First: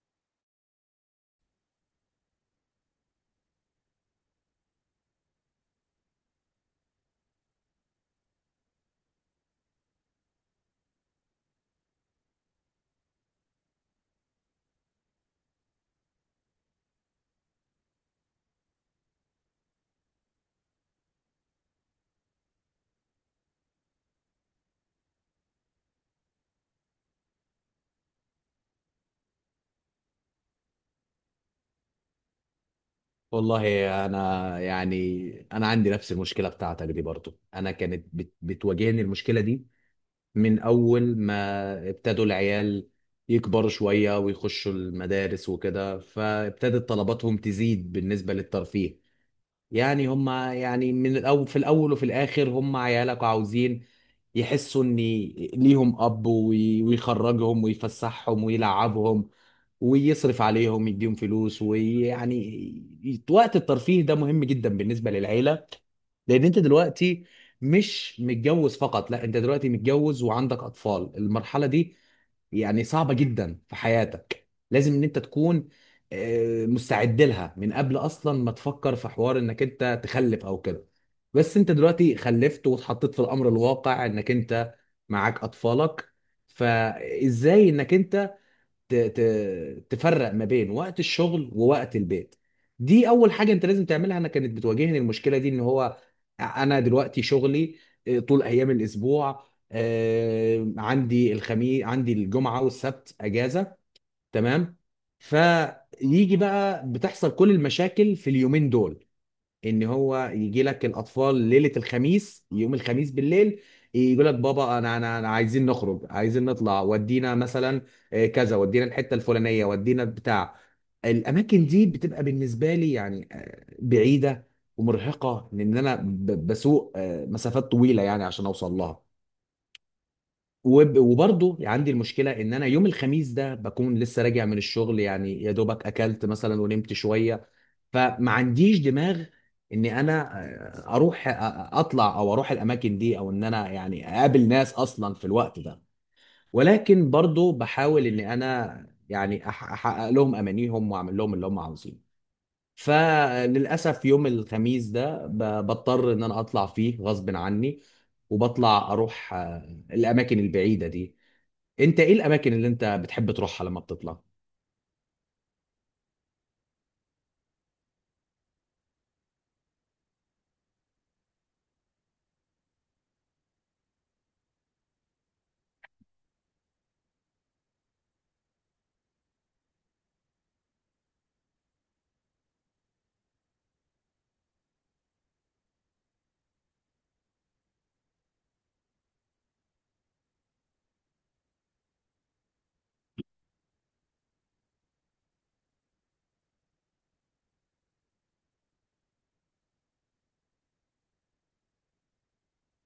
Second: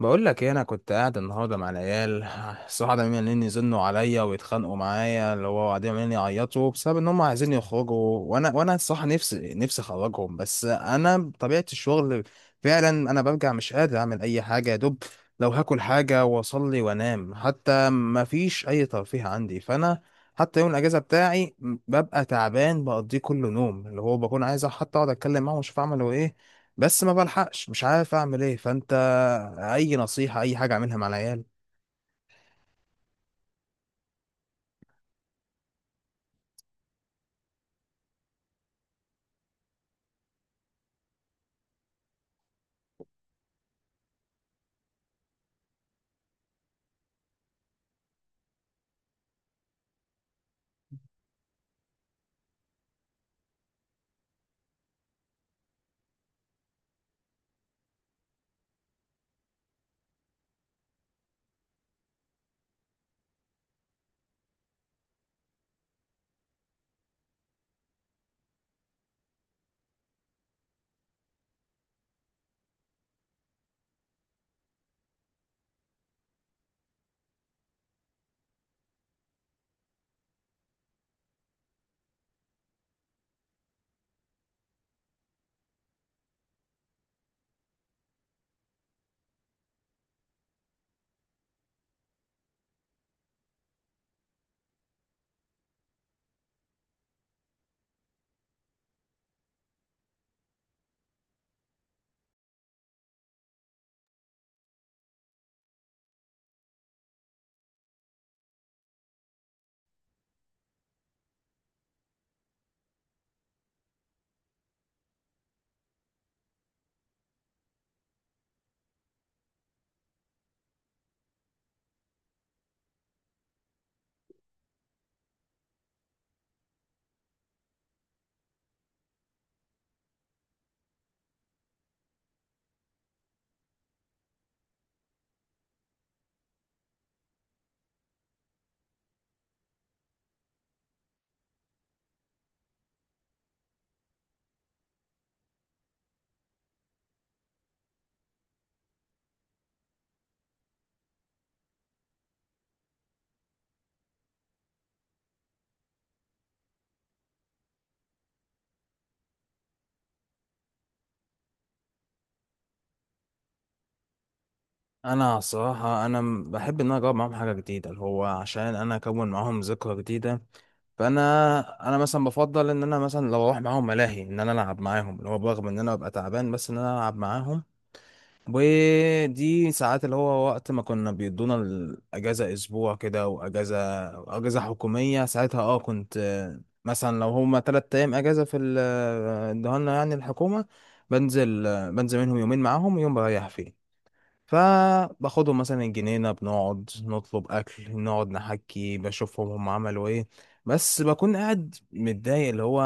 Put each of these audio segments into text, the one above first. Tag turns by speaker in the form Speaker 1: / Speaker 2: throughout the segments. Speaker 1: بقول لك ايه، انا كنت قاعد النهارده مع العيال. الصراحه ده عمالين يزنوا عليا ويتخانقوا معايا، اللي هو قاعدين عمالين يعيطوا بسبب ان هم عايزين يخرجوا. وانا الصراحه نفسي اخرجهم، بس انا بطبيعه الشغل فعلا انا برجع مش قادر اعمل اي حاجه، يا دوب لو هاكل حاجه واصلي وانام، حتى ما فيش اي ترفيه عندي. فانا حتى يوم الاجازه بتاعي ببقى تعبان بقضيه كله نوم، اللي هو بكون عايز حتى اقعد اتكلم معاهم واشوف اعملوا ايه، بس ما بلحقش، مش عارف اعمل ايه. فانت اي نصيحة، اي حاجة اعملها مع العيال؟
Speaker 2: والله، انا يعني انا عندي نفس المشكله بتاعتك دي. برضو انا كانت بتواجهني المشكله دي من اول ما ابتدوا العيال يكبروا شويه ويخشوا المدارس وكده، فابتدت طلباتهم تزيد بالنسبه للترفيه. يعني هم، يعني من الاول، في الاول وفي الاخر هم عيالك وعاوزين يحسوا ان ليهم اب ويخرجهم ويفسحهم ويلعبهم ويصرف عليهم يديهم فلوس، ويعني وقت الترفيه ده مهم جدا بالنسبة للعيلة. لان انت دلوقتي مش متجوز فقط، لا، انت دلوقتي متجوز وعندك اطفال. المرحله دي يعني صعبه جدا في حياتك، لازم ان انت تكون مستعد لها من قبل اصلا ما تفكر في حوار انك انت تخلف او كده. بس انت دلوقتي خلفت واتحطيت في الامر الواقع انك انت معاك اطفالك، فازاي انك انت تفرق ما بين وقت الشغل ووقت البيت؟ دي اول حاجه انت لازم تعملها. انا كانت بتواجهني المشكله دي، ان هو انا دلوقتي شغلي طول ايام الاسبوع، عندي الخميس، عندي الجمعه والسبت اجازه. تمام. فيجي بقى بتحصل كل المشاكل في اليومين دول، ان هو يجي لك الاطفال ليله الخميس، يوم الخميس بالليل يقول لك: بابا، انا انا أنا عايزين نخرج، عايزين نطلع، ودينا مثلا كذا، ودينا الحته الفلانيه، ودينا بتاع. الاماكن دي بتبقى بالنسبه لي يعني بعيده ومرهقه، لان انا بسوق مسافات طويله يعني عشان اوصل لها. وبرضه عندي المشكله ان انا يوم الخميس ده بكون لسه راجع من الشغل، يعني يا دوبك اكلت مثلا ونمت شويه، فما عنديش دماغ ان انا اروح اطلع او اروح الاماكن دي، او ان انا يعني اقابل ناس اصلا في الوقت ده. ولكن برضه بحاول ان انا يعني احقق لهم امانيهم واعمل لهم اللي هم عاوزينه. فللاسف يوم الخميس ده بضطر ان انا اطلع فيه غصب عني، وبطلع اروح الاماكن البعيده دي. انت ايه الاماكن اللي انت بتحب تروحها لما بتطلع؟
Speaker 1: انا صراحة انا بحب ان انا اجرب معاهم حاجة جديدة، اللي هو عشان انا اكون معاهم ذكرى جديدة. فانا انا مثلا بفضل ان انا مثلا لو اروح معاهم ملاهي ان انا العب معاهم، اللي هو برغم ان انا ببقى تعبان بس ان انا العب معاهم. ودي ساعات اللي هو وقت ما كنا بيدونا الأجازة أسبوع كده، وأجازة حكومية ساعتها اه كنت، مثلا لو هما تلات أيام أجازة في ادوها لنا يعني الحكومة، بنزل بنزل منهم يومين معاهم ويوم بريح فيه. فباخدهم مثلا الجنينة، بنقعد نطلب أكل، نقعد نحكي، بشوفهم هم عملوا إيه. بس بكون قاعد متضايق اللي هو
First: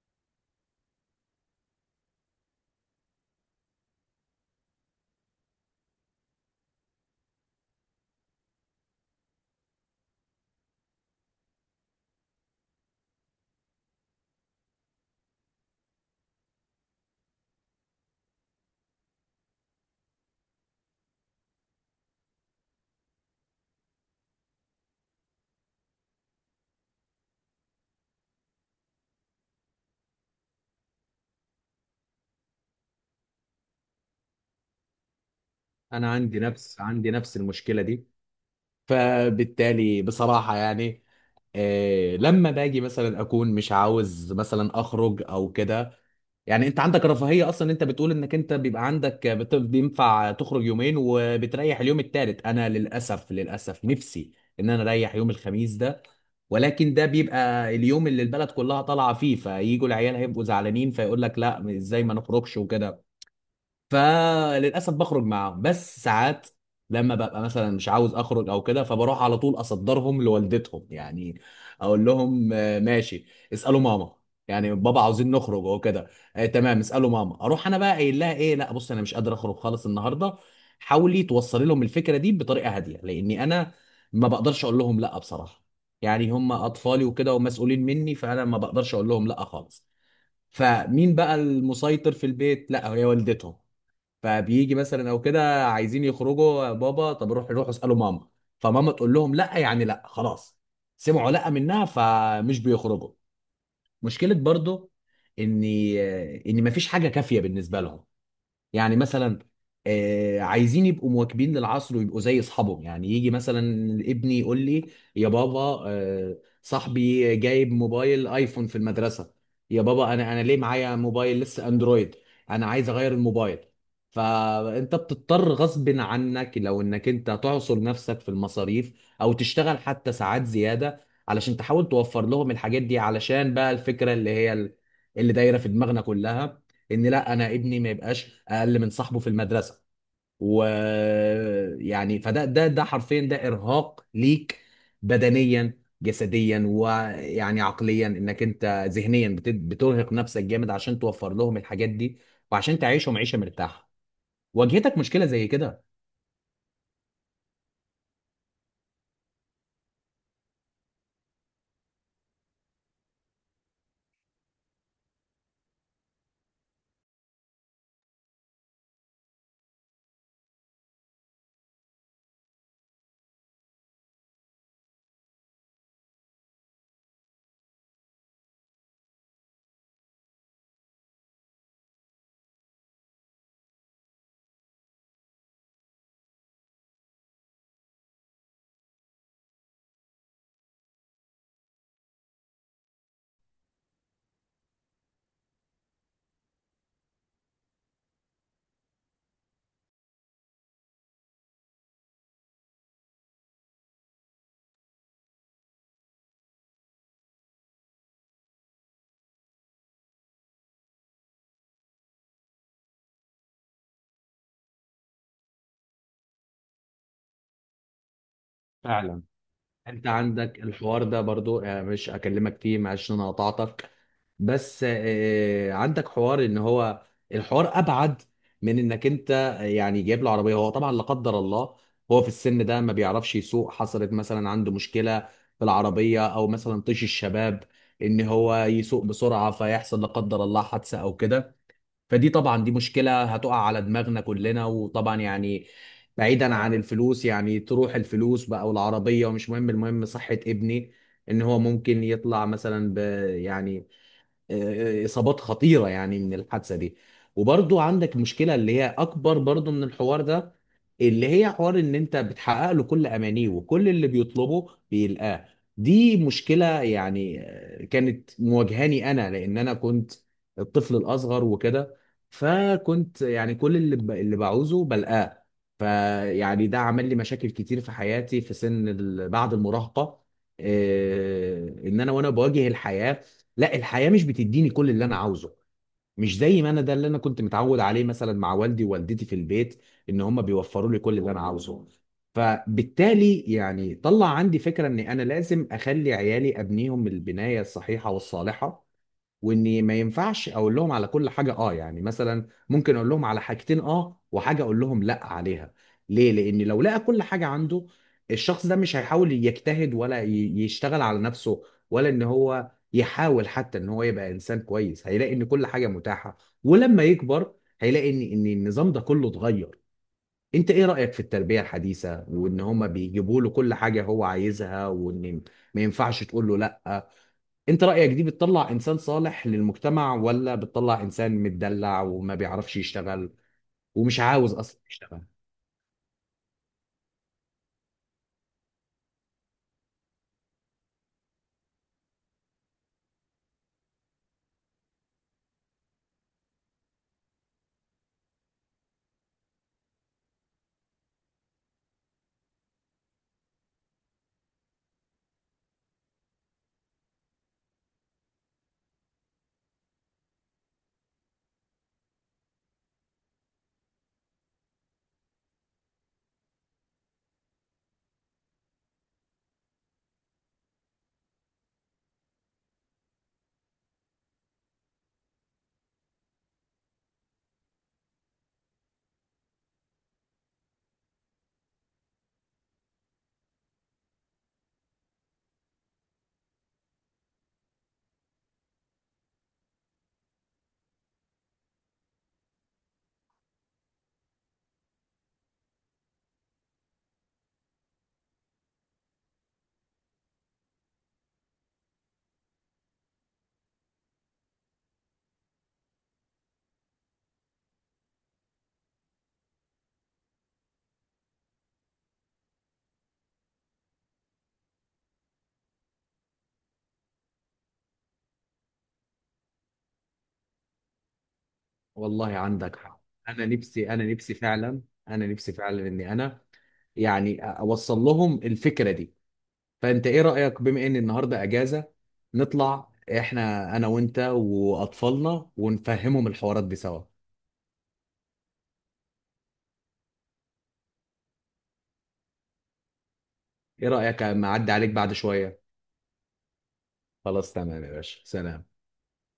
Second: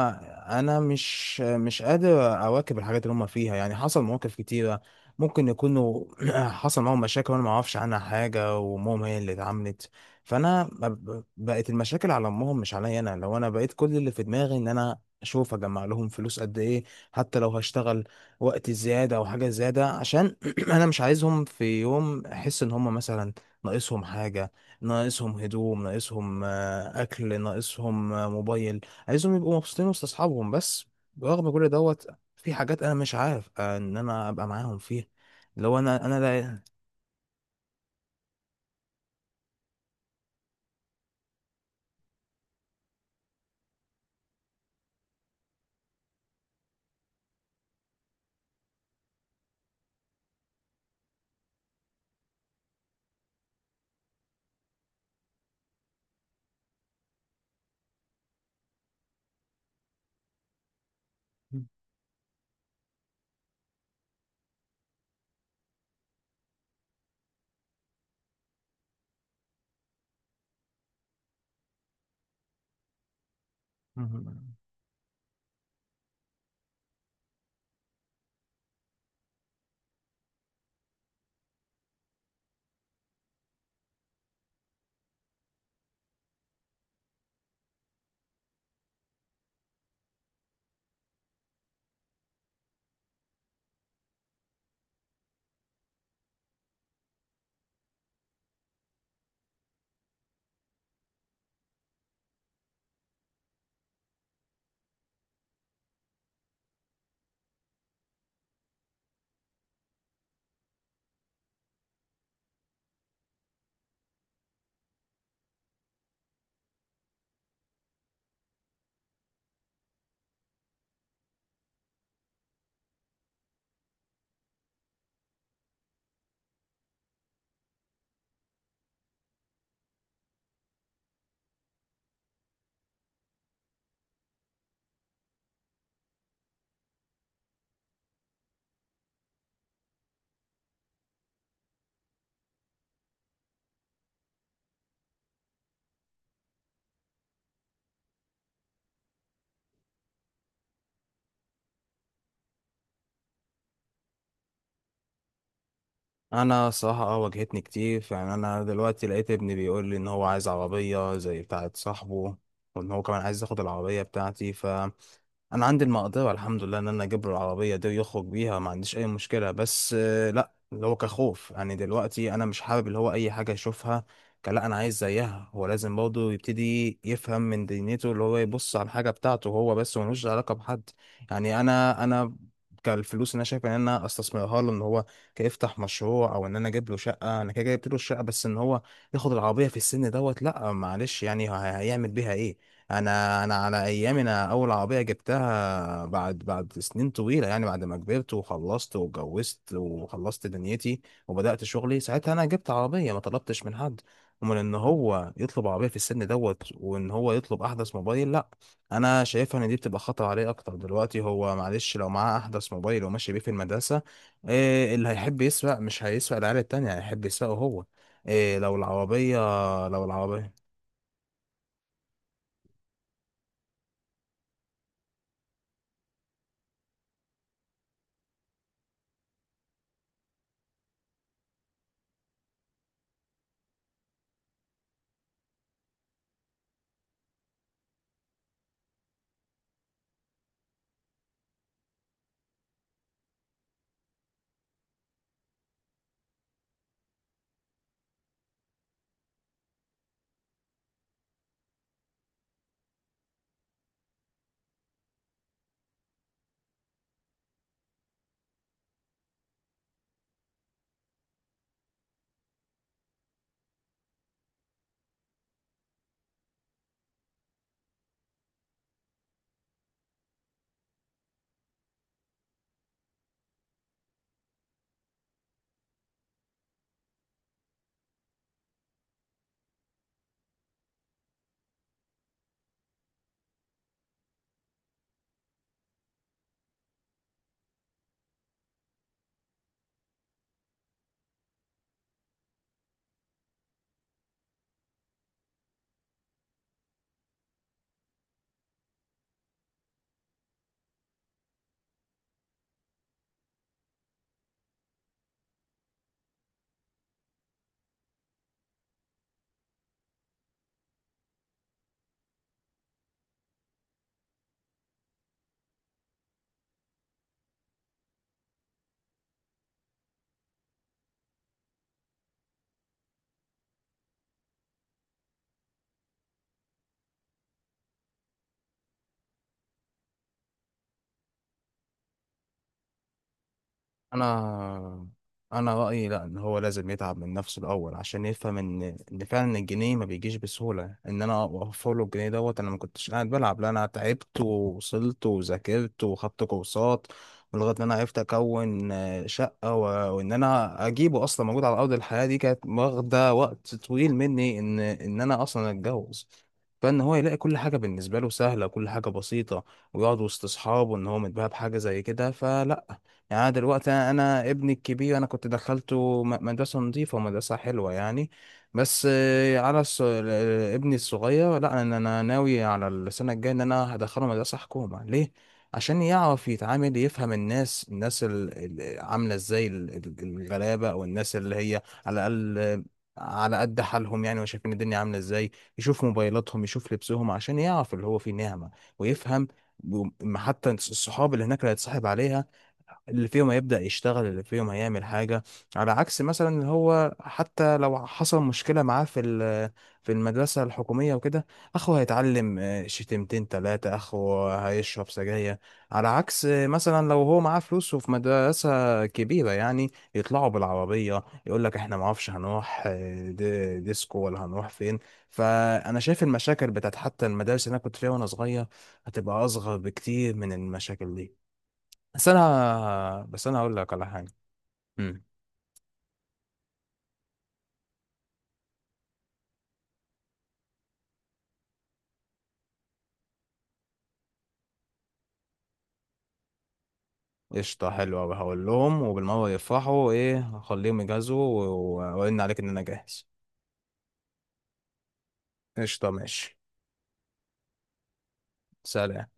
Speaker 1: أنا مش قادر أواكب الحاجات اللي هم فيها. يعني حصل مواقف كتيرة ممكن يكونوا حصل معاهم مشاكل وأنا معرفش عنها حاجة، وأمهم هي اللي اتعملت. فأنا بقت المشاكل على أمهم مش عليا أنا. لو أنا بقيت كل اللي في دماغي إن أنا أشوف أجمع لهم فلوس قد إيه، حتى لو هشتغل وقت زيادة أو حاجة زيادة، عشان انا مش عايزهم في يوم احس ان هم مثلا ناقصهم حاجه، ناقصهم هدوم، ناقصهم اكل، ناقصهم موبايل. عايزهم يبقوا مبسوطين وسط اصحابهم. بس برغم كل دوت في حاجات انا مش عارف ان انا ابقى معاهم فيها. لو انا
Speaker 2: انا
Speaker 1: انا
Speaker 2: عندي نفس المشكله دي. فبالتالي بصراحه يعني، لما باجي مثلا اكون مش عاوز مثلا اخرج او كده. يعني انت عندك رفاهيه اصلا، انت بتقول انك انت بيبقى عندك بينفع تخرج يومين وبتريح اليوم التالت. انا للاسف نفسي ان انا اريح يوم الخميس ده، ولكن ده بيبقى اليوم اللي البلد كلها طالعه فيه، فيجوا العيال هيبقوا زعلانين، فيقول لك: لا، ازاي ما نخرجش وكده. فللاسف بخرج معاهم. بس ساعات لما ببقى مثلا مش عاوز اخرج او كده، فبروح على طول اصدرهم لوالدتهم، يعني اقول لهم ماشي، اسالوا ماما.
Speaker 1: لا.
Speaker 2: يعني: بابا عاوزين نخرج وكده. آه، تمام، اسالوا ماما. اروح انا بقى قايل لها ايه؟ لا، بص، انا مش قادر اخرج خالص النهارده، حاولي توصلي لهم الفكره دي بطريقه هاديه، لاني انا ما بقدرش اقول لهم لا بصراحه. يعني هم اطفالي وكده ومسؤولين مني، فانا ما بقدرش اقول لهم لا خالص. فمين بقى المسيطر في البيت؟ لا، هي والدتهم. فبيجي مثلا او كده عايزين يخرجوا يا بابا، طب روحوا اسالوا ماما. فماما تقول لهم لا، يعني لا، خلاص. سمعوا لا منها، فمش بيخرجوا. مشكله برضو ان ان مفيش حاجه كافيه بالنسبه لهم. يعني مثلا، عايزين يبقوا مواكبين للعصر ويبقوا زي اصحابهم. يعني يجي مثلا ابني يقول لي: يا بابا، صاحبي جايب موبايل ايفون في المدرسة. يا بابا، انا ليه معايا موبايل لسه اندرويد؟ انا عايز اغير الموبايل. فانت بتضطر غصب عنك لو انك انت تعصر نفسك في المصاريف او تشتغل حتى ساعات زيادة، علشان تحاول توفر لهم الحاجات دي، علشان بقى الفكرة اللي هي اللي دايرة في دماغنا كلها ان لا، انا ابني ما يبقاش اقل من صاحبه في المدرسه. ويعني فده ده ده حرفيا ده ارهاق ليك بدنيا جسديا، ويعني عقليا انك انت ذهنيا بترهق نفسك جامد عشان توفر لهم الحاجات دي وعشان تعيشهم عيشه مرتاحه. واجهتك مشكله زي كده؟
Speaker 1: انا صراحة اه واجهتني كتير. يعني انا دلوقتي لقيت ابني بيقول لي ان هو عايز عربية زي بتاعة صاحبه، وان هو كمان عايز ياخد العربية بتاعتي. ف انا عندي المقدرة الحمد لله ان انا اجيب له العربية دي ويخرج بيها، ما عنديش اي مشكلة، بس لا، اللي هو كخوف. يعني دلوقتي انا مش حابب اللي هو اي حاجة يشوفها كان لا انا عايز زيها. هو لازم برضه يبتدي يفهم من دنيته اللي هو يبص على الحاجة بتاعته هو بس، وملوش علاقة بحد. يعني انا كالفلوس اللي انا شايف ان انا استثمرها له ان هو كيفتح مشروع، او ان انا اجيب له شقه. انا كده جبت له الشقه، بس ان هو ياخد العربيه في السن دوت لا، معلش. يعني هيعمل بيها ايه؟ انا انا على ايامي انا اول عربيه جبتها بعد سنين طويله، يعني بعد ما كبرت وخلصت واتجوزت وخلصت دنيتي وبدات شغلي، ساعتها انا جبت عربيه. ما طلبتش من حد. ومن ان هو يطلب عربيه في السن دوت وان هو يطلب احدث موبايل، لا. انا شايفها ان دي بتبقى خطر عليه اكتر. دلوقتي هو معلش لو معاه احدث موبايل وماشي بيه في المدرسه، إيه اللي هيحب يسوق؟ مش هيسوق العيال التانية، هيحب يسوقه هو. إيه لو
Speaker 2: فعلا.
Speaker 1: العربية، لو
Speaker 2: انت
Speaker 1: العربية
Speaker 2: عندك الحوار ده برضو، مش اكلمك فيه، معلش إن انا قطعتك. بس عندك حوار ان هو الحوار ابعد من انك انت يعني جايب له عربيه. هو طبعا لا قدر الله هو في السن ده ما بيعرفش يسوق، حصلت مثلا عنده مشكله في العربيه، او مثلا طيش الشباب، ان هو يسوق بسرعه فيحصل لا قدر الله حادثه او كده. فدي طبعا دي مشكله هتقع على دماغنا كلنا، وطبعا يعني بعيدا عن الفلوس، يعني تروح الفلوس بقى والعربيه ومش مهم، المهم صحه ابني. ان هو ممكن يطلع مثلا يعني اصابات خطيره يعني من الحادثه دي. وبرضو عندك مشكله اللي هي اكبر برضو من الحوار ده، اللي هي حوار ان انت بتحقق له كل امانيه وكل اللي بيطلبه بيلقاه. دي مشكله يعني كانت مواجهاني انا، لان انا كنت الطفل الاصغر وكده. فكنت يعني كل اللي بعوزه بلقاه. فيعني ده عمل لي مشاكل كتير في حياتي في بعد المراهقه. ان انا وانا بواجه الحياه، لا، الحياه مش بتديني كل اللي انا عاوزه، مش زي ما انا ده اللي انا كنت متعود عليه مثلا مع والدي ووالدتي في البيت، ان هم بيوفروا لي كل اللي انا عاوزه. فبالتالي يعني طلع عندي فكره ان انا لازم اخلي عيالي ابنيهم البنايه الصحيحه والصالحه، واني ما ينفعش اقول لهم على كل حاجه اه. يعني مثلا ممكن اقول لهم على حاجتين اه وحاجه اقول لهم لا عليها. ليه؟ لان لو لقى كل حاجه عنده، الشخص ده مش هيحاول يجتهد ولا يشتغل على نفسه، ولا ان هو يحاول حتى ان هو يبقى انسان كويس. هيلاقي ان كل حاجه متاحه، ولما يكبر هيلاقي ان النظام ده كله اتغير. انت ايه رايك في التربيه الحديثه، وان هما بيجيبوا له كل حاجه هو عايزها، وان ما ينفعش تقول له لا؟ انت رأيك دي بتطلع انسان صالح للمجتمع ولا بتطلع انسان متدلع وما بيعرفش يشتغل ومش عاوز اصلا
Speaker 1: انا
Speaker 2: يشتغل؟
Speaker 1: انا رايي لا. ان هو لازم يتعب من نفسه الاول عشان يفهم ان ان فعلا الجنيه ما بيجيش بسهوله، ان انا اوفر له الجنيه دوت انا ما كنتش قاعد بلعب. لا، انا تعبت ووصلت وذاكرت وخدت كورسات لغايه ان انا عرفت اكون شقه و... وان انا اجيبه اصلا موجود على ارض الحياه دي، كانت واخده وقت طويل مني ان ان انا اصلا اتجوز. فان هو يلاقي كل حاجه بالنسبه له سهله، كل حاجه بسيطه، ويقعد وسط اصحابه ان هو متباهى بحاجه زي كده، فلا. يعني أنا دلوقتي انا ابني الكبير انا كنت دخلته مدرسه نظيفه ومدرسه حلوه يعني. بس على الص... ابني الصغير لا. انا أنا ناوي على السنه الجايه ان انا هدخله مدرسه حكومه. ليه؟ عشان يعرف يتعامل، يفهم الناس الناس عامله ازاي، الغلابه او الناس اللي هي على الاقل على قد حالهم يعني، وشايفين الدنيا عامله ازاي. يشوف موبايلاتهم، يشوف لبسهم، عشان يعرف اللي هو فيه نعمه ويفهم. حتى الصحاب اللي هناك اللي هيتصاحب عليها، اللي فيهم هيبدأ يشتغل، اللي فيهم هيعمل حاجة. على عكس مثلا اللي هو حتى لو حصل مشكلة معاه في في المدرسة الحكومية وكده، أخوه هيتعلم شتيمتين تلاتة، أخوه هيشرب سجاير. على عكس مثلا لو هو معاه فلوس وفي مدرسة كبيرة، يعني يطلعوا بالعربية يقول لك احنا معرفش هنروح ديسكو ولا هنروح فين. فأنا شايف المشاكل بتاعت حتى المدارس اللي أنا كنت فيها وأنا صغير هتبقى أصغر بكتير من المشاكل دي. بس
Speaker 2: والله عندك حق.
Speaker 1: انا
Speaker 2: انا
Speaker 1: بس انا هقول
Speaker 2: نفسي
Speaker 1: لك
Speaker 2: انا
Speaker 1: على حاجه.
Speaker 2: نفسي فعلا
Speaker 1: امم
Speaker 2: انا نفسي فعلا اني يعني اوصل لهم الفكرة دي. فانت ايه رأيك، بما ان النهاردة اجازة، نطلع احنا انا وانت واطفالنا ونفهمهم الحوارات دي سوا؟
Speaker 1: قشطه، حلوه قوي، هقول لهم وبالمره يفرحوا. ايه، هخليهم يجهزوا واقول عليك ان انا جاهز.
Speaker 2: ايه رأيك اما اعدي عليك بعد شوية؟
Speaker 1: قشطه، ماشي.
Speaker 2: خلاص، تمام يا باشا، سلام.
Speaker 1: سلام.